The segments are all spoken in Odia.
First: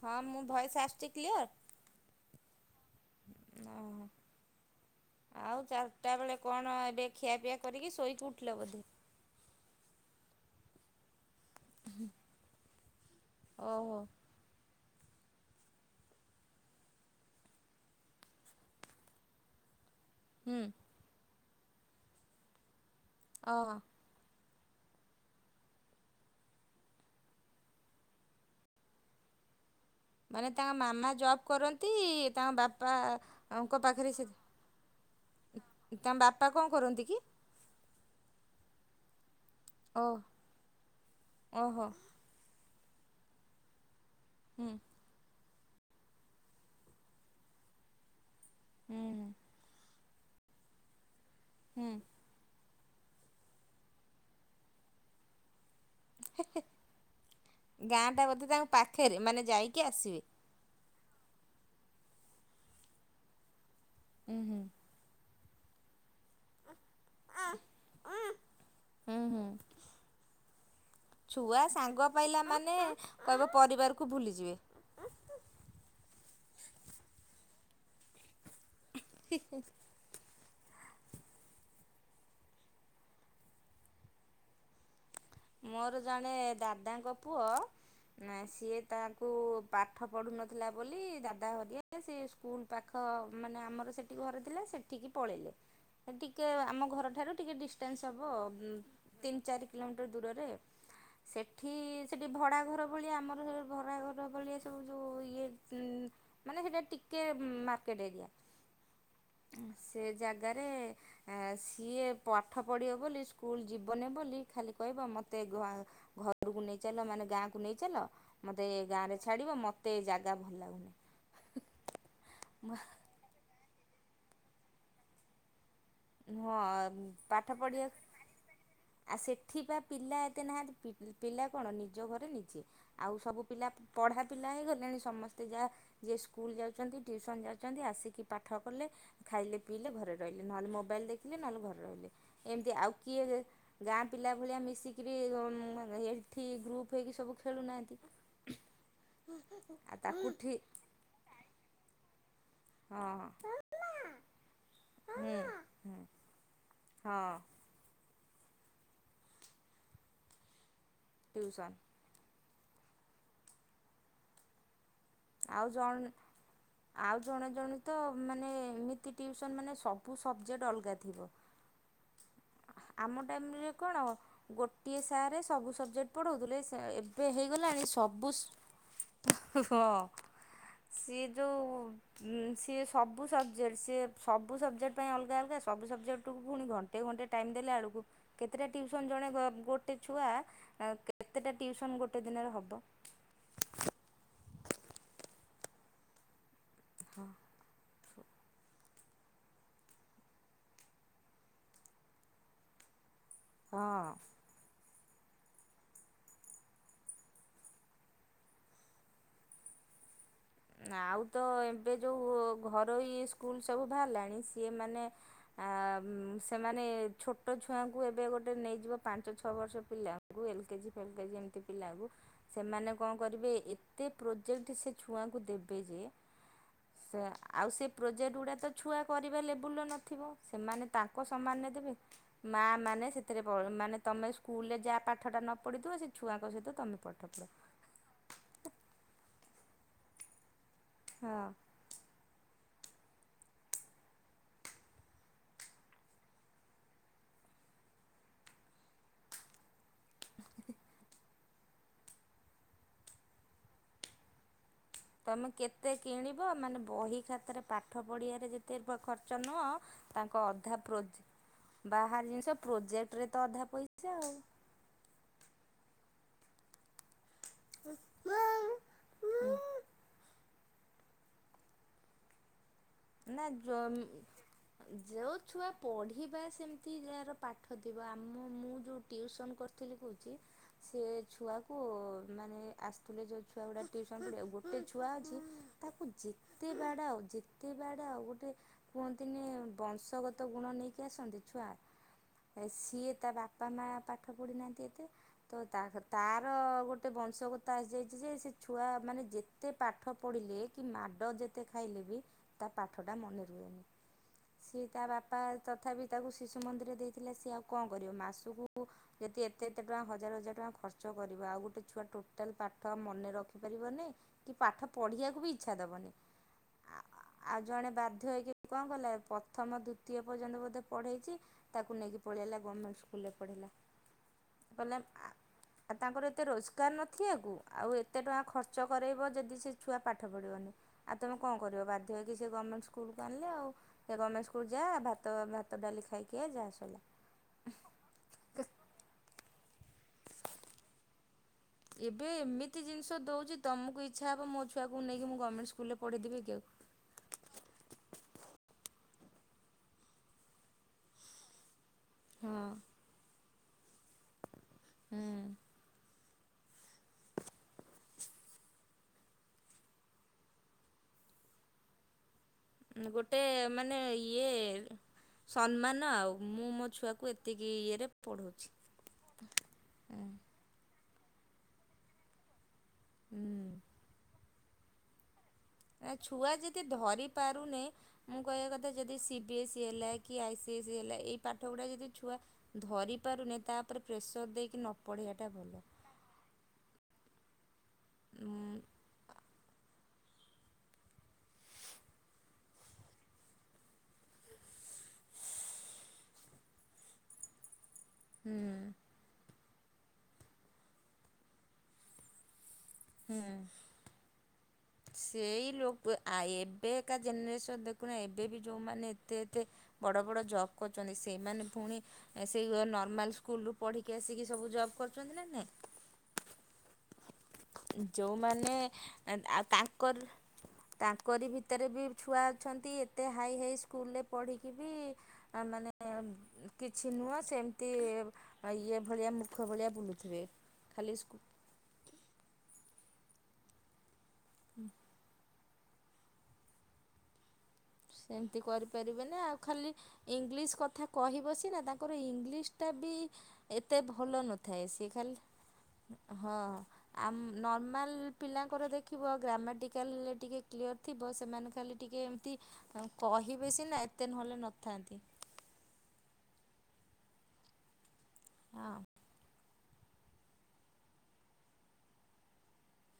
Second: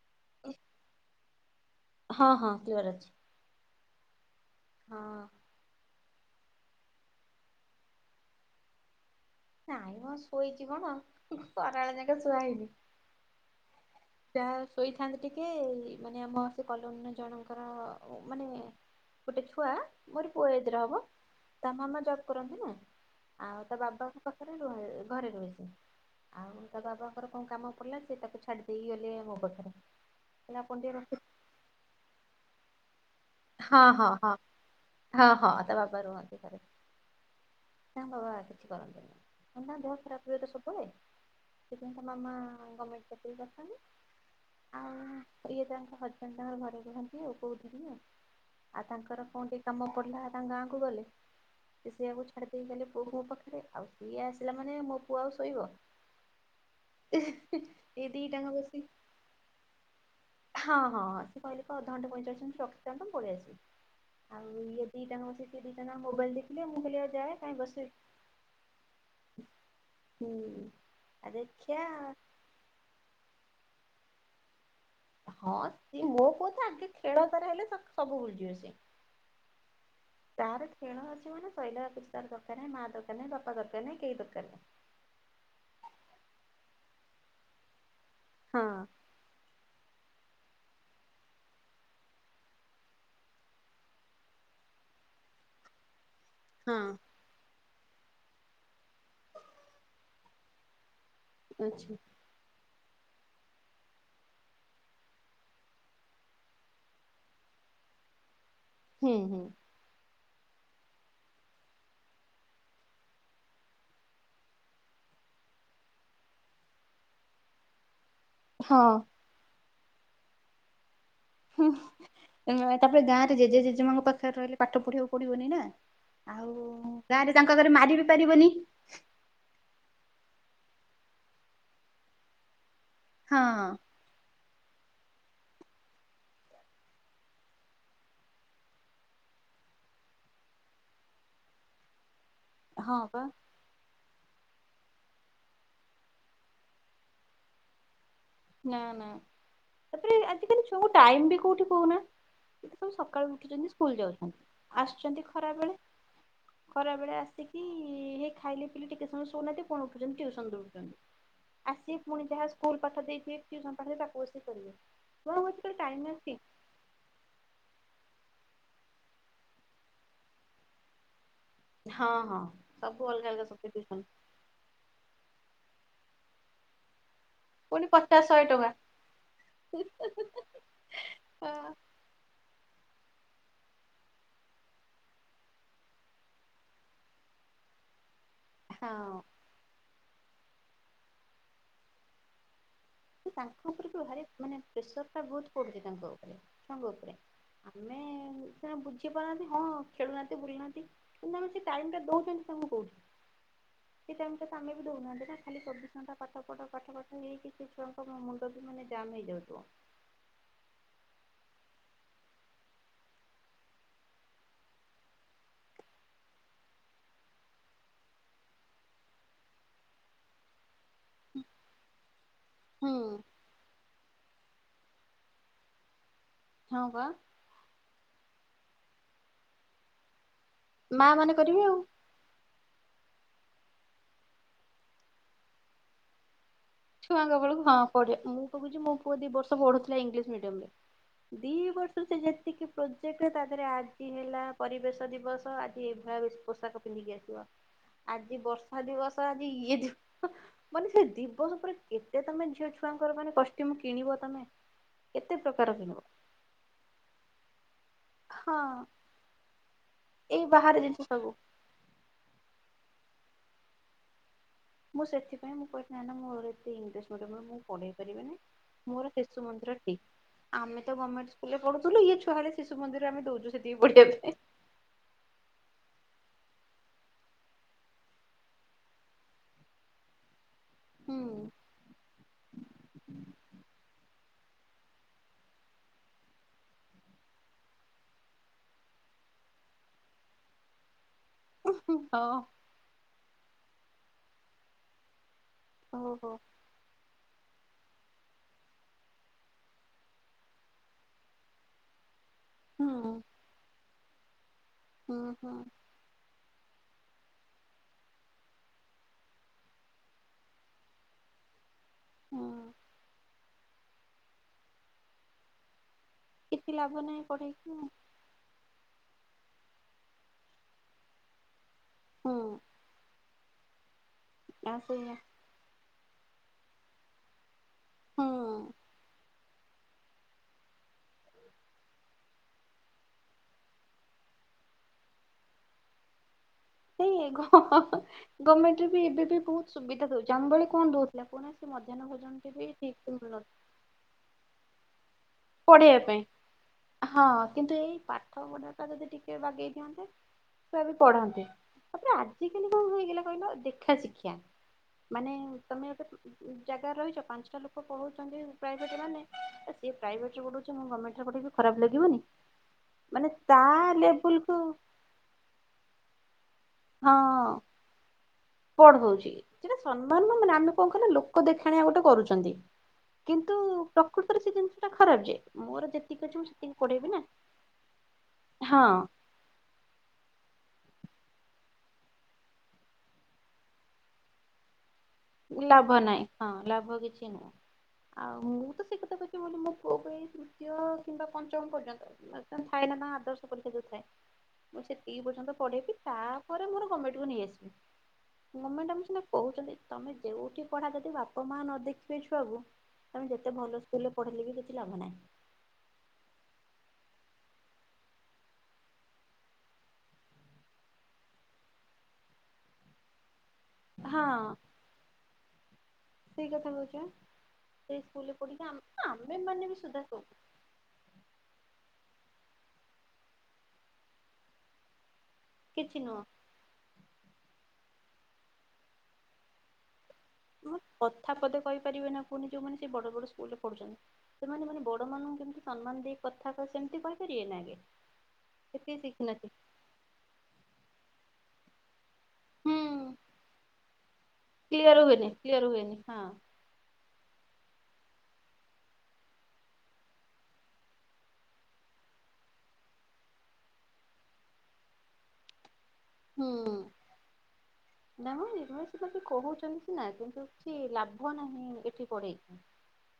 ହଁ ମୁଁ ଭଏସ୍ ଆସୁଚି କ୍ଲିଅର୍ ହଁ ହଁ କ୍ଲିଅର ଅଛି। ଓ ହଁ ଆଉ ଚାରି ତା ବେଳେ କଣ ଏବେ ଖିଆପିଆ କରିକି ଶୋଇକି ଉଠିଲ ବୋଧେ ନାଇଁ ମୁଁ ଶୋଇଛି କଣ କରାଳ ଯାକ ଶୁଆ ହେଇନି। ଓହୋ। ଯାହା ଶୋଇଥାନ୍ତି ଟିକେ ମାନେ ଆମ ସେ କଲନ ଜଣଙ୍କର ମାନେ ଗୋଟେ ଛୁଆ ମୋର ପୁଅ ହୁଁ ଏଦରେ ହବ ତା ମାମା ଜବ୍ କରନ୍ତି ନା ଆଉ ଓହୋ ତା ବାବା ପାଖରେ ର ଘରେ ରୁହେ ଆଉ ତା ବାବାଙ୍କର କଣ କାମ ପଡିଲା ସେ ତାକୁ ଛାଡି କି ଗଲେ ମୋ ପାଖରେ। ମାନେ କହିଲେ ତା ଆପଣ ଟିକେ ମାମା ରଖି ଜବ୍ କରନ୍ତି ତାଙ୍କ ବାପା ଙ୍କ ହଁ ହଁ ହଁ ହଁ ହଁ। ବାବା ତା ରୁହନ୍ତି ବାପା ଘରେ କଁ କରନ୍ତି କି? ତାଙ୍କ ବାବା କିଛି କରନ୍ତିନି। ତାଙ୍କ ଦେହ ଓ ଖରାପ ହୁଏ ତ ସବୁବେଳେ ସେଥି ଓହୋ ପାଇ ତା ମାମା ଗଲେ [unintelligible] ହୁଁ। ହ ଇଏ ତାଙ୍କ ହଜବେଣ୍ଡ ତାଙ୍କ ଘରେ କୁହନ୍ତି ଆଉ କୋଉଠିିନି ଆଉ ତାଙ୍କର ହୁଁ କୋଉଠି କାମ ପଡିଲା ତାଙ୍କ ଗାଁ କୁ ଗଲେ ଏ ହୁଁ ସେଆ କୁ ସେ ଦେଇଗଲେ ପୁଅକୁ ମୋ ପାଖରେ ଆଉ ସିଏ ଆସିଲା ମାନେ ମୋ ପୁଅ ଆଉ ଶୋଇବ। ଏ ଦିଟାଙ୍କ ବସିକି ଫେରେ ମାନେ ଯାଇକି ଆସିବେ। ହଁ ହଁ ସେ କହିଲେ କ ଅଧଘଣ୍ଟେ ପଇଁଚାଳିଶ ମିନିଟ୍ ରଖିଥାନ୍ତ ପଳେ ଆସିବ ହୁଁ ହୁଁ ଆଉ ଇଏ ଦିଟାଙ୍କ ସେ ଦିଜଣ ମୋବାଇଲ ଦେଖିଲେ ମୁଁ କହିଲି ଆଉ ଯାଏ କାଇ ହୁଁ ହୁଁ ବସିବି। ହୁଁ। ଆ ଛୁଆ ଦେଖିଆ ସାଙ୍ଗ ପାଇଲା ମାନେ କହିବ ପରିବାରକୁ ଭୁଲିଯିବେ। ହଁ ସିଏ ମୋ ପୁଅ ତ ଆଗେ ଖେଳ ତାର ହେଲେ ସେ ସବୁ ଭୁଲଯିବ ସେ। [inaudible] ତାହାର ଖେଳ ଅଛି ମାନେ ସଇଲା କିଛି ତାର ଦରକାର ନାଁ ମା ଦରକାର ନାହିଁ ବାପା ଦରକାର ନାହିଁ କେହି ଦରକାର ନାହିଁ। ମୋର ଜଣେ ଦାଦାଙ୍କ ପୁଅ ହଁ। ସିଏ ତା [inaudible] ପାଠ ପଢ଼ୁନଥିଲା ବୋଲି ଦାଦା ହରିଆ ସେ ସ୍କୁଲ ପାଖ ମାନେ ଆମର ସେଠି ଘରେ ଥିଲା ସେ ଟିକି ପଳେଇଲେ। [inaudible] ଟିକେ ହଁ ଆମ ଘରଠାରୁ ଟିକେ ଡିଷ୍ଟାନ୍ସ ହେବ ତିନି ଚାରି। କିଲୋମି ଏତେ ଦୂରରେ ସେଠି ଆଚ୍ଛା। ସେଠି ଭଡ଼ାଘର ଭଳିଆ ଆମର ସେ ଭଡ଼ାଘର ଭଳିଆ ସବୁ ଯଉଁ ଇଏ [unintelligible] ମାନେ ହେଟା ଟିକେ ମାର୍କେଟ ଏରିଆ। ହୁଁ ହୁଁ। ସେ ଜାଗାରେ। ସିଏ ପାଠ ପଢ଼ିବ ବୋଲି ସ୍କୁଲ ଯିବନି ବୋଲି ଖାଲି କହିବ ମୋତେ ଘରକୁ ନେଇ ଚାଲ, ମାନେ ଗାଁ କୁ ନେଇ ଚାଲ ମୋତେ ହଁ ଗାଁରେ ଛାଡିବ ମତେ ଜାଗା ଭଲ ଲାଗୁନି। ହୁଁ, ତାପରେ ଗାଁରେ ଜେଜେ ଜେଜେମାଙ୍କ ପାଖରେ ରହିଲେ ପାଠ ପଢି଼ବାକୁ ପଡିବନି ନା। ଆଉ ହଁ ଗାଁରେ ତାଙ୍କ‌ ଆଗରେ ମାରି ବିି ପାରିବନି। ଆ ସେଠି ବା ପିଲା ଏତେ ନାହାନ୍ତି ପିଲା କଣ ନିଜ ଘରେ ନିଜେ ଆଉ ସବୁ ପିଲା ହଁ ପଢା଼ ପିଲା ହେଇଗଲେଣି ସମସ୍ତେ ଯାହା ଯିଏ ସ୍କୁଲ ଯାଉଛନ୍ତି ଟିଉସନ୍ ଯାଉଚନ୍ତି ଆସିକି ପାଠ କଲେ। ଖାଇଲେ ପିଇଲେ ଘରେ ରହିଲେ। ନହେଲେ ମୋବାଇଲ ଦେଖିଲେ ନହେଲେ ଘରେ ରହିଲେ। ଏମିତି ଆଉ ହଁ ବା କିଏ ଗାଁ ପିଲା ଭଳିଆ ମିଶିକିରି [unintelligible] ଏଠି ଗ୍ରୁପ୍ ହେଇକି ସବୁ ଖେଳୁନାହାଁନ୍ତି। ନା ନା ତାପରେ ଠିକ ଆଜିକାଲି ଛୁଆଙ୍କୁ ଟାଇମ ବି କୋଉଠି କହୁନା। ସବୁ ହଁ ସକାଳୁ ହଁ ଉଠିଛନ୍ତି ସ୍କୁଲ ଯାଉଛନ୍ତି ଆସୁଛନ୍ତି ହୁଁ ଖରା ବେଳେ ହୁଁ ଖରା ବେଳେ ହଁ ଆସିକି ହେ ଖାଇଲେ ପିଇଲେ ଟିକେ ସମୟ ଶୋଉନାହାନ୍ତି ପୁଣି ଉଠୁଛନ୍ତି ଟିଉସନ ଦଉଡ଼ଛନ୍ତି। ଟ୍ୟୁସନ୍ ଆସକି ପୁଣି ଯାହା ସ୍କୁଲ ପାଠ ଦେଇଥିବେ ଟିଉସନ ପାଠ ତାକୁ ବସିିକି କରିବେ। ଛୁଆଙ୍କୁ ଆଉ ଆଜିକାଲି ଟାଇମ ଜଣ ଅଛି ଆଉ ଜଣେ ଜଣେ ତ ମାନେ ଏମିତି ଟିଉସନ୍ ମାନେ ସବୁ ସବଜେକ୍ଟେ ଅଲଗା ଥିବ। ହଁ ହଁ ସବୁ ଆମ ଅଲଗା ଅଲଗା ଟାଇମରେ ସବଜେକ୍ଟ କଣ ଟିଉସନ। ଗୋଟିଏ ସାର ସବୁ ସବଜେକ୍ଟ ପଢ଼ାଉଥିଲେ ଏ ଏବେ ହେଇଗଲାଣି ପୁଣି ପଚାଶ ସବୁ ଶହେ ଟଙ୍କା। ହଁ ସିଏ ହଁ ଯୋଉଁ ସିଏ ସବୁ ସବଜେକ୍ଟେ ସିଏ ସବୁ ସବଜେକ୍ଟେ ପାଇଁ ଅଲଗା ଅଲଗା ସବୁ ସବଜେକ୍ଟେକୁ ପୁଣି କଣ? ଏତେ ଘଣ୍ଟା ଟାଇମ ଦେଲା ବେଳକୁ କେତେଟା ଟିଉସନ୍ ଜଣେ ଗ ଗୋଟେ ଛୁଆ କେତେଟା ଟିଉସନ୍ ଗୋଟେ ଦିନରେ ହବ। ତାଙ୍କ ଉପରେ ବି ଭାରି ମାନେ ପ୍ରେସର ଟା ବହୁତୁ ପଡୁଛି ତାଙ୍କ ଉପରେ ସାଙ୍ଗ ଉପରେ। ହଁ। ଆମେ ସେ ବୁଝି ପାରୁନାହାନ୍ତି ହଁ ଖେଳୁନାହାନ୍ତି ବୁଲୁ ନାହାନ୍ତି। [unintelligible] ସେ ଟାଇମଟା ଦଉଚନ୍ତି ତାମକୁ। ହଁ। ସେ ଟାଇମଟା ତମେ ବି ଦଉନାହାନ୍ତି ନା ଖାଲି ଚବିଶ ଘଣ୍ଟା ପାଠ ପଢ କଠ କଠ ହେଇକି ପିଲାଙ୍କ ମୁଣ୍ଡ ବି ମାନେ ଜାମ ହେଇଯାଉଥିବ। ଆଉ ତ ଏବେ ଯେଉଁ ଘରୋଇ ସ୍କୁଲ୍ ସବୁ ବାହାରିଲାଣି ସିଏ ମାନେ ଆ ମଁ ସେମାନେ ଛୋଟ ଛୁଆଙ୍କୁ ଏବେ ଗୋଟେ ନେଇଯିବ ପାଞ୍ଚ ଛଅ ବର୍ଷ ପିଲା। ଏ ଏଲ୍ କେଜି ଫେଲ୍ କେଜି ଏମତି ପିଲାକୁ। ସେମାନେ ହୁଁ କଣ କରିବେ ଏତେ ପ୍ରୋଜେକ୍ଟ ସେ ଛୁଆଙ୍କୁ ଦେବେ ଯେ, ହଁ ବା ସେ ଆଉ ସେ ପ୍ରୋଜେକ୍ଟ ଗୁଡ଼ା ତ ଛୁଆ କରିବା ଲେବୁଲ୍ର ନଥିବ। ସେମାନେ ମା ତାଙ୍କ ମାନେ କରିବେ ସମାନେ ଆଉ। ଦେବେ। ମା ମାନେ ସେଥିରେ ପ ମାନେ ତମେ ସ୍କୁଲରେ ଯାହା ପାଠଟା ନ ପଢ଼ିଥିବ ସେ ଛୁଆଙ୍କ ସହିତ ତମେ ପାଠ ଛୁଆଙ୍କ ପଢ଼ ବେଳକୁ ହଁ ପଢ଼ ମୁଁ କହୁଛି ମୋ ପୁଅ ଦି ବର୍ଷ ପଡୁଥିଲା ଇଂଲିଶ ମିଡିୟମ ରେ। ହଁ ଦି ବର୍ଷ? ଯେତିକି ପ୍ରୋଜେକ୍ଟ ତାହରେ ଆଜି ହେଲା ପରିବେଶ ଦିବସ ଆଜି ଏଭଳିଆ ପୋଷାକ ପିଧିକି ଆସିବ ଆଜି ବର୍ଷା ଦିବସ ଆଜି ଇଏ ଦ ମାନେ ସେ ଦିବସ ଉପରେ କେତେ ତମେ ଝିଅ ଛୁଆଙ୍କର ମାନେ କଷ୍ଟ୍ୟୁମ କିଣିବ ତମେ? ତମେ କେତେ କିଣିବ ମାନେ ବହି ଖାତାରେ ପାଠ ପଢି଼ଆରେ ହଁ ଯେତେ ଖର୍ଚ୍ଚ ଚ ନୁହ ତାଙ୍କ ଏଇ ବାହାରେ ଅଧା ପ୍ରୋ ଜିନିଷ ସବୁ ବାହାର ଜିନିଷ ପ୍ରୋଜେକ୍ଟରେ ତ ଅଧା ପଇସା ଆଉ। ମୁଁ ସେଥିପାଇଁ ମୁଁ କହିଲି ନା ନା ମୋର ଏତେ ଇଣ୍ଡେ ମୁଁ ପଢ଼େଇ ପାରିବିନି ମୋର ଶିଶୁ ମନ୍ଦିର ଆଉ। ଠିକ୍। ଆମେ ତ ଗଭମେଣ୍ଟ ସ୍କୁଲରେ ପଢୁଥିଲୁ, ଇଏ ଛୁଆ ଶିଶୁ ମନ୍ଦିରେ ଆମେ ନା ଦଉଚୁ ଯ ସେତିକି ପଢ଼ିବା ପାଇଁ। ଯେଉଁ ଛୁଆ ପଢ଼ିବା ସେମିତି ଯାହାର ପାଠ ଥିବ, ଆମ ମୁଁ ଯୋଉ ଟିଉସନ୍ କରି କହୁଛି ସେ ହୁଁ ଛୁଆକୁ ମାନେ ଆସ୍ ଯୋଉ ଛୁଆଗୁଡ଼ା ଟିଉସନ ଗୋଟେ ଛୁଆ ଅଛି ତାକୁ ଯେତେ ବାଡ଼ାଅ‌ ଯେତ୍ ତେ ବାଡ଼ାଅ ଗୋଟେ କୁହନ୍ତିନି ବଂଶଗତ ଗୁଣ ନେଇକି ଆସନ୍ତି ଛୁଆ? ଉଁ ହୁଁ ହଁ। ସିଏ ତା ବାପା ମା ପାଠ ପଢ଼ିନାହାନ୍ତି ଏତେ ତ ତା ଓହୋ ତାର ଗୋଟେ- ଗୋଟେ ବଂଶଗତ ଆସିଯାଇଛି ଯେ ସେ ଛୁଆ ମାନେ ଯେତେ ପାଠ ପଢ଼ିଲେ କି ମାଡ଼ ଯେତେ ଖାଇଲେ ବି ତା ହୁଁ ପାଠ ଟା ମନେ ରୁହେନି ସିଏ ତା ହୁଁ ବାପା ହୁଁ ତଥାପି ତାକୁ ଶିଶୁ ମନ୍ଦିର ଦେଇଥିଲେ ସିଏ ଆଉ କଣ କରିବ ମାସ କୁ ଯଦି ଏତେ ଏତେ ଟଙ୍କା ହଜାର ହଜାର ଟଙ୍କା ଖର୍ଚ୍ଚ କରିବ ଆଉ ଗୋଟେ ଛୁଆ ହୁଁ ଟୋଟାଲ ପାଠ ମନେ ରଖିପାରିବନି କି ପାଠ ପଢ଼ିବାକୁ ବି ଇଚ୍ଛା ଦେବନି କିଛି ଲାଭ ନାଇଁ ପ ଆଉ ଜଣେ ବାଧ୍ୟ ହେଇକି କଣ କଲେ ପ୍ରଥମ ଦ୍ଵିତୀୟ ପର୍ଯ୍ୟନ୍ତ ବୋଧେ ପଢ଼େଇଛି ତାକୁ ନେଇକି ହୁଁ ପଳେଇ ଆଇଲା ଗଭର୍ଣ୍ଣମେଣ୍ଟ ସ୍କୁଲରେ ପଢ଼େଇଲା। ଆଉ କହିଲେ ସେଇଆ ଆଉ ତାଙ୍କର ଏତେ ରୋଜଗାର ନଥିବା କୁ ଆଉ ଏତେ ହୁଁ ଟଙ୍କା ଖର୍ଚ୍ଚ କରାଇବ ଯଦି ସେ ଛୁଆ ପାଠ ପଢ଼ିବନି ଆଉ ତୁମେ କଣ କରିବ ବାଧ୍ୟ ହେଇକି ସେ ଗଭର୍ଣ୍ଣମେଣ୍ଟ ସ୍କୁଲକୁ ଆଣିଲେ ଆଉ ସେ ଗଭର୍ଣ୍ଣମେଣ୍ଟ ସ୍କୁଲକୁ ଯାହା ଭାତ ଡାଲି ଖାଇକି ଯାହା [unintelligible] ଗଭର୍ଣ୍ଣମେଣ୍ଟରେ ବି ଏବେ ବି ବହୁତ ସୁବିଧା ଦଉଛି ଆମ ଭଳି କଣ ଦଉ ଥିଲା କହୁ ନାହାନ୍ତି ମଧ୍ୟାହ୍ନ ଏବେ ଭୋଜନଟି ବି ଏମିତି ଠିକ ସେ ଜିନିଷ ମିଳୁନଥିଲା ଦେଉଛି ତମକୁ ଇଚ୍ଛା ହେବ ମୋ ଛୁଆକୁ ନେଇକି ମୁଁ ଗଭର୍ଣ୍ଣମେଣ୍ଟ ସ୍କୁଲରେ ପଢେଇବା ପାଇଁ। ପଢ଼େଇଦେବି କି ଆଉ ହଁ କିନ୍ତୁ ଏଇ ପାଠ ପଢ଼ା ଟା ଯଦି ଟିକେ ବାଗେଇ ଦିଅନ୍ତେ ଛୁଆ ବି ପଢ଼ନ୍ତେ। ତାପରେ ଆଜିକାଲି ହଁ କଣ ହେଇଗଲା କହିଲ ଦେଖା ଶିକ୍ଷା ମାନେ ହୁଁ ତମେ ଏବେ ଜାଗାରେ ରହିଛ ପାଞ୍ଚଟା ଲୋକ ପଢ଼ଉଛନ୍ତି ପ୍ରାୟଭେଟ ରେ ମାନେ ତ ସିଏ ପ୍ରାଇଭେଟ୍ ରେ ପଢ଼ଉଛି ମୁଁ ଗଭରମେଣ୍ଟ ରେ ପଢ଼େଇବି ଖରାପ ଲାଗିବନି। ଉଁ ମାନେ ଗୋଟେ ତା ମାନେ ଇଏ ଲେବୁଲକୁ ସମ୍ମାନ ଆଉ ମୁଁ ମୋ ଛୁଆକୁ ଏତିକି ଇଏରେ ପଢ଼ଉଛି। ପଢ଼ଉଚି, ସେଇଟା ସମ୍ମାନ ନୁହଁ ମାନେ ଆମେ କଣ କହିଲେ ଲୋକ ଦେଖାଣିଆ ଗୋଟେ କରୁଚନ୍ତି। କିନ୍ତୁ ହୁଁ ପ୍ରକୃତରେ ସେ ଜିନିଷ ଟା ଖରାପ୍ ଯେ ମୋର ଯେତିକି ଅଛି ମୁଁ ଛୁଆ ସେତିକି ଯଦି ପଢେଇବି ନା। ଧରି ପାରୁନି ମୁଁ କହିବା କଥା ଯଦି ହଁ ସିପ ବି ଏସ୍ ସି ହେଲା କି ଆଇସିି ଏସ୍ ସି ହେଲା ଏଇ ପାଠ ଗୁଡ଼ା ଯଦି ଛୁଆ ଧରି ପାରୁନି ତା ଓପରେ ପ୍ରେସର ଦେଇକି ନ ପଢ଼େଇବାଟା ଭଲ। ଲାଭ ନାହିଁ ହଁ ଲାଭ କିଛି ନାହିଁ। ଆଉ ମୁଁ ହୁଁ ତ ସେଇ କଥା କହିଚି ବୋଲି ମୋ ପୁଅକୁ ଏଇ ଦ୍ଵିତୀୟ କିମ୍ବା ପଞ୍ଚମ ପର୍ଯ୍ୟନ୍ତ ଥାଏ ନା ନା ଆଦର୍ଶ ପରୀକ୍ଷା ଯୋଉ ଥାଏ ମୁଁ ସେତିକି ପର୍ଯ୍ୟନ୍ତ ପଢେଇବି ତାପରେ ମୋର ଗର୍ମେଣ୍ଟକୁ ନେଇ ଆସିବି। ଗମେଣ୍ଟ ଆମେ ସିନା କହୁଛନ୍ତି ତମେ ଯୋଉଠି ପଢ଼ା ଯଦି ବାପା ମାଆ ନ ଦେଖିବେ ଛୁଆକୁ ତମେ ଯେତେ ଭଲ ସ୍କୁଲରେ ପଢ଼େଇଲେ ବି କିଛି ଲାଭ ନାହିଁ। ସେଇ ଲୋକ ଆ ଏବେ କା ଜେନେରେସନ୍ ଦେଖୁନା ଏବେ ବି ଯୋଉମାନେ ଏତେ ଏତେ ବଡ଼ ବଡ଼ ଜବ୍ କରୁଚନ୍ତି ସେଇମାନେ ପୁଣି ସେଇ ନର୍ମାଲ ସ୍କୁ ସ୍କୁଲରୁ ପଢ଼ିକି ହଁ ଆସିକି ସବୁ ଜବ୍ କରୁଚନ୍ତି ନା ନାଇଁ। ସେଇ କଥା କହୁଚି ପା। ଯୋଉମାନେ ଆଉ ମାନେ ବି ସୁଧା ତାଙ୍କର ତାଙ୍କରି ଭିତରେ ବି ଛୁଆ ଅଛନ୍ତି ଏତେ ହାଇ ହାଇ ସ୍କୁଲରେ ପଢ଼ିକି ବି ମା ମାନେ କିଛି ନୁହଁ [unintelligible] କିଛି ନୁହଁ ସେମିତି ଏ ଇଏ ଭଳିଆ ମୂର୍ଖ ଭଳିଆ ବୁଲୁଥିବେ ଖାଲି କଥା ପଦେ କହିପାରିବେ ନା କୁହନି ଯୋଉମାନେ ସେଇ ବଡ଼ ବଡ଼ ସ୍କୁଲରେ ପଢ଼ୁଛନ୍ତି। ସେମାନେ ମାନେ ବଡ଼ ମାନଙ୍କୁ କେମିତି ସମ୍ମାନ ଦେଇ କଥା କହ ସେମିତି କହିପାରିବେ ନା ଆଗେ? ସେମତି ସେତିକି କରିପାରିବେ ନି ଶିଖିନାହାନ୍ତି। ଆଉ ଖାଲି ଇଂଲିଶ କଥା କହିବ ସିନା ତାଙ୍କର ଇଙ୍ଗ ଇଂଲିଶ ହୁଁ ଟା ବି ଏତେ ଭଲ ନଥାଏ କ୍ଲିୟର ସ ହୁଏନି ଖାଲି କ୍ଲିୟର ହୁଏନି ହଁ - ଆମ ନର୍ମାଲ ପିଲାଙ୍କର ଦେଖିବ ଗ୍ରାମାଟିକାଲରେ ଟିକେ କ୍ଲିୟର ଥିବ ସେମାନେ ଖାଲି ଟିକେ ଏମିତି କହିବେ ସିନା ଏତେ ନହେଲେ ନଥାନ୍ତି। ହୁଁ ହୁଁ। ନାଇଁ ମ ଏମାନେ ହଁ ସେମିତି କହୁଛନ୍ତି ସିନା କିନ୍ତୁ କିଛି ଲାଭ ନାହିଁ ଏଠି ପଢ଼େଇକି।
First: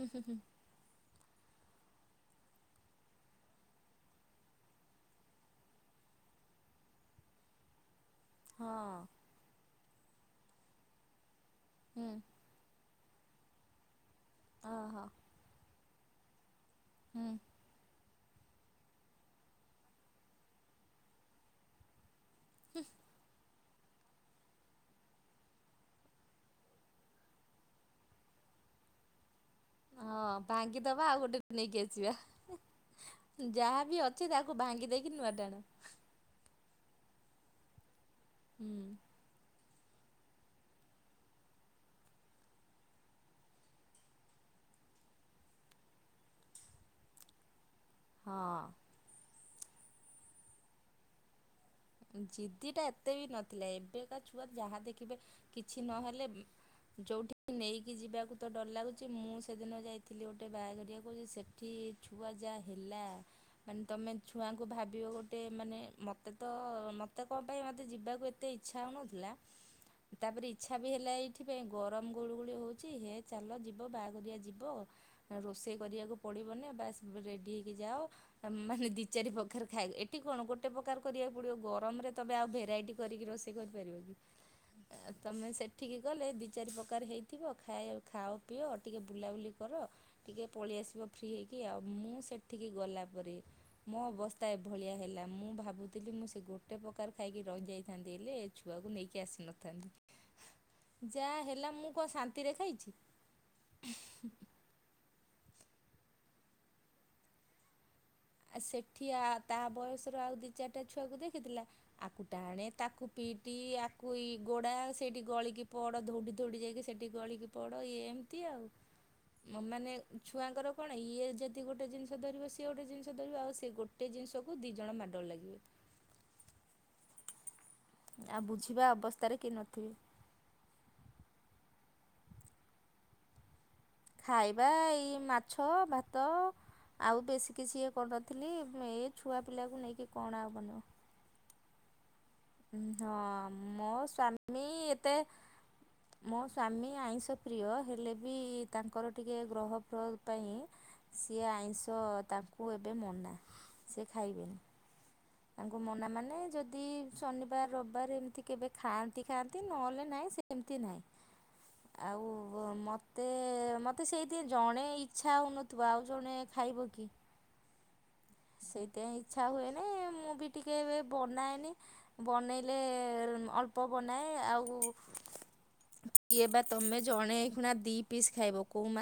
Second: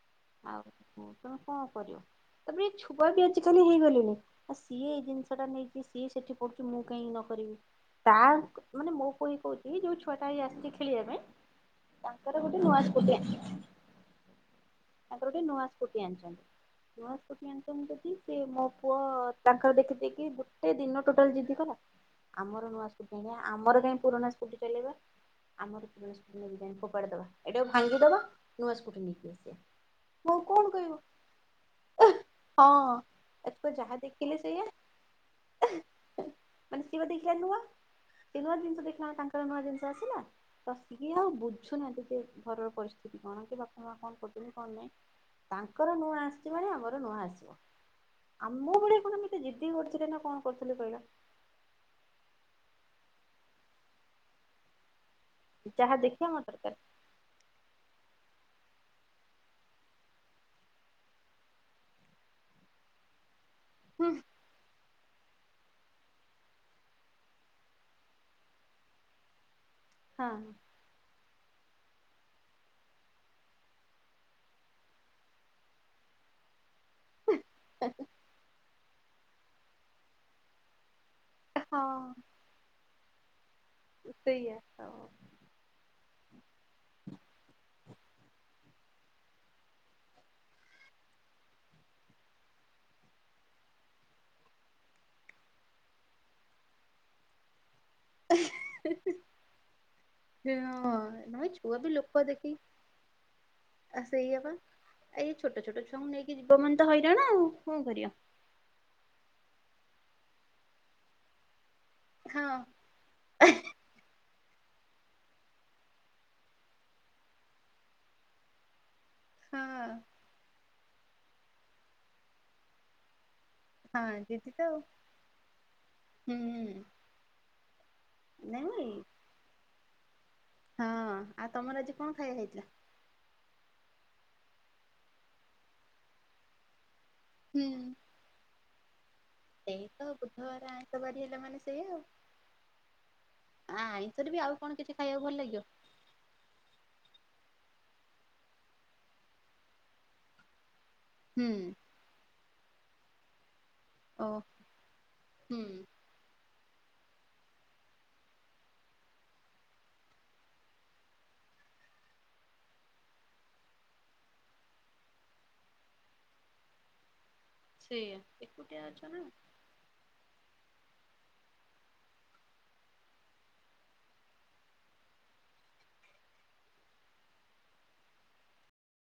ହୁଁ ହୁଁ ହୁଁ। ଆଉ କୁହ ତୁମେ କଣ କରିବ? ତାପରେ ଏଇ ଛୁଆ ବି ଆଜିିକାଲି ହେଇଗଲେଣିି ଆଉ ସିଏ ଏଇ ଜିନିଷ ଟା ନେଇକି ସିଏ ସେଠି ପଢୁଚି ମୁଁ କାହିଁକି ନ କରିବି ତା ମାନେ ହଁ ମୋ ପୁଣି କଉଥିଲି ଯୋଉ ଛୁଆଟା ଆଜି ଆସିଛି ଖେଳିବା ପାଇଁ ହୁଁ [unintelligible] ଅହୋ ତାଙ୍କର ଗୋଟେ ନୂଆ ସ୍କୁଟି ଆଣିଛନ୍ତି ନୂଆ ହୁଁ। ସ୍କୁଟି ଆ [unintelligible] ସେ ମୋ ପୁଅ ତାଙ୍କର ଦେଖି ଦେଖି ଗୋଟେ ଦିନ ଟୋଟାଲ ଜିଦିକଲା ଆମର ନୂଆ ସ୍କୁଟି ଆଣିବା, ଆମର କାହିଁ ପୁରୁଣା ସ୍କୁଟି ଚଲେଇବା, ଆମର [inaudible] ଫୋପାଡି ଦବା ଏଟାକୁ ଭାଙ୍ଗିଦବା ନୂଆ ସ୍କୁଟି ନେଇକି [inaudible] ହଁ ମୁଁ ଆଉ କଣ କହିବ ଭାଙ୍ଗିଦବା ଆଉ ଗୋଟେ ବି ନେଇକି ଆସିବା। ହଁ ଏତକ ଯାହା ବି ଅଛି ଦେଖିଲେ ତାକୁ ସେଇଆ ଭାଙ୍ଗି ଦେଇକି ନୂଆ ଟାଣ - ମାନେ ସିଏ ଦେଖିଲା ନୂଆ ସେ ନୂଆ ହୁଁ ଜିନିଷ ଦେଖିଲା ତାଙ୍କର ନୂଆ ଜିନିଷ ଆସିଲା ତସିକି ଆଉ ବୁଝୁନାହାନ୍ତି ଯେ ଘରର ପରିସ୍ଥିତି କଣ କି ବାପା ମା କଣ କର- କଣ ନାହିଁ ତାଙ୍କର ନୁଆ ଆସିଛି ମାନେ ଆମର ନୁଆ ଆସିବ ହଁ। ଆମ ଭଳିଆ କଣ ଆମେ ସେ ଜିଦି କରୁଥିଲେ ନା କଣ କରୁଥିଲେ କଇଲ - ଜିଦିଟା ଏତେ ବି ନଥିଲା ଏବେକା ଛୁଆ ଯାହା ଦେଖିବେ କିଛି ଯାହା ନହେଲେ। ଦେଖିବା ମୋର ଦରକାର ଯେଉଁଠି ନେଇକି ଯିବାକୁ ତ ଡର ଲାଗୁଛି ମୁଁ ସେଦିନ ଯାଇଥିଲି ଗୋଟେ ବାହାଘରକୁ ସେ ଏଠି ଛୁଆ ଯାହା ହେଲା ମାନେ ହୁଁ ତମେ ଛୁଆଙ୍କୁ ଭାବିବ ଗୋଟେ ମାନେ ମୋତେ ତ ମୋତେ କଣ ପାଇଁ ମୋତେ ଯିବାକୁ ଏତେ ଇଚ୍ଛା ହେଉନଥିଲା ତାପରେ ଇଛା ହଁ କଥା ବି ହେଲା ଏଇଥିପାଇଁ ଗରମ ଗୋଳୁ ଗୋଳି ହଉଛି ହେ ଚାଲ ଯିବ ବାହାଘରଆ ଯିବ। ରୋଷେଇ କରିବାକୁ ପଡ଼ିବନି ବାସ୍ ରେଡ଼ି ହେଇକି ମାନେ ଦି ଚାରି ପ୍ରକାର ଖାଇ ଏଠି କଣ ଗୋଟେ ପ୍ରକାର କରିବାକୁ ପଡ଼ିବ ଗରମରେ ହଁ ତୁମେ ଆଉ ଭେରାଇଟି କରିକି ରୋଷେଇ କରିପାରିବ କି? ସେଇଆ ହଁ ତୁମେ ସେଠିକି ଗଲେ ଦୁଇ ଚାରି ପ୍ରକାର ହେଇଥିବ ଖାଏ ଖାଅ ପିଅ ଟିକିେ ବୁଲାବୁଲି କର। ଟିକେ ପଳେଇଆସିବ ଫ୍ରି ହେଇକି ଆଉ ମୁଁ ସେଠିକି ଗଲାପରେ ମୋ ଅବସ୍ଥା ଏଭଳିଆ ହେଲା ମୁଁ ଭାବୁଥିଲି ମୁଁ ସେ ଗୋଟେ ପ୍ରକାର ଖାଇକି ରହିଯାଇଥିଲ ଥାନ୍ତି ହେଲେ ଛୁଆକୁ ନେଇକି ଆସି ନଥାନ୍ତି। ହଁ ନ ଛୁଆ ବି ଲୋକ ଶାନ୍ତିରେ ଦେଖି ଖାଇଛି। ଆ ସେଇଆ ବା ଏଇ ଛୋଟ ଛୋଟ ଛୁଆଙ୍କୁ ନେଇକି ଯୀବ ମାନେ ତ ହଇରାଣ ଆଉ କଣ କରଆ ଆ ସେଠି ଆ ତା ବୟସର ଆଉ ଦି ଚାରିଟା ଛୁଆକୁ ଦେଖିଥିଲା। ଆକୁ ହଁ ଟାଣେ ତାକୁ ପିଟି କୁଇ ଗୋଡ଼ା ସେଇଠି ଗଳିକି ପଡ଼ ଧଉଡ଼ି ଧଉଡ଼ି ଯାଇକି ସେଇଠି ଗଳିକି ପଡ଼ ଇଏ ଏମିତି ଆଉ ହଁ [unintelligible] ମାନେ ଛୁଆଙ୍କର କଣ ଇଏ ଯଦି ଗୋଟେ ଜିନିଷ ଧରିବ ସିଏ ଗୋଟେ ଜିନିଷ ଧରିବ ଆଉ। ସେ ଗୋଟେ ହଁ ଦିଦି ଜିନିଷକୁ ତ ଦୁଇ ଆଉ ଜଣ ମାଡ଼ ଗୋଳ ଲାଗିବେ ହୁଁ ହ ଆଉ ବୁଝିବା ଅବସ୍ଥାରେ କିଏ ନଥିବେ। ହଁ ଆଉ ତମର ଆଜି କଣ ଖାଇବା ହେଇଥିଲା? ଖାଇବା ଏଇ, ମାଛ, ଭାତ, ଆଉ ବେଶୀ ହୁଁ। କିଛି କରିନଥିଲି ଏ ଛୁଆ ପିଲାକୁ ନେଇକି କଣ ଆଉ ବନେଇବ ବାର ହେଲା ମାନେ ସେଇ ଆଉ ହଁ ଆ ମୋ ଆଇଁଷରେ ବି ଆଉ ସ୍ଵାମୀ କଣ କିଛି ଏତେ ଖାଇବାକୁ ଭଲ ଲାଗିବ? ମୋ ସ୍ୱାମୀ ଆଇଁଷ ପ୍ରିୟ ହେଲେ ବି ତାଙ୍କର ଟିକେ ଗ୍ରହ ଫ୍ରହ ପାଇଁ ସିଏ ହୁଁ। ଆଇଁଷ ତାଙ୍କୁ ଏବେ ମନା ସେ ଓ ଖାଇବେନି ହୁଁ ତାଙ୍କୁ ମନା ମାନେ ଯଦି ଶନିବାର ରବିବାର ଏମିତି କେବେ ଖାଆନ୍ତି ଖାଆନ୍ତି ନହେଲେ ନାହିଁ ସେ ଏମିତି ନାହିଁ। ହ [unintelligible] ଆଉ ମୋତେ ମୋତେ ସେଇଥିପାଇଁ ଜଣେ ଇଚ୍ଛା ହେଉନଥିବ ଆଉ ଜଣେ ଖାଇବ କି ସେଇଆ ଏକୁଟିଆ ଅଛ ସେଇଥିପାଇଁ ନା ଇଚ୍ଛା ହୁଏନି ମୁଁ ବି ଟିକେ ଏବେ ବନାଏନି ବନେଇଲେ ଅଳ୍ପ ବନାଏ ଆଉ। କିଏ ବା ତମେ ଜଣେ ଶୁଣା ଦି ପିସ୍ ଖାଇବ କୋଉ ମାଛ।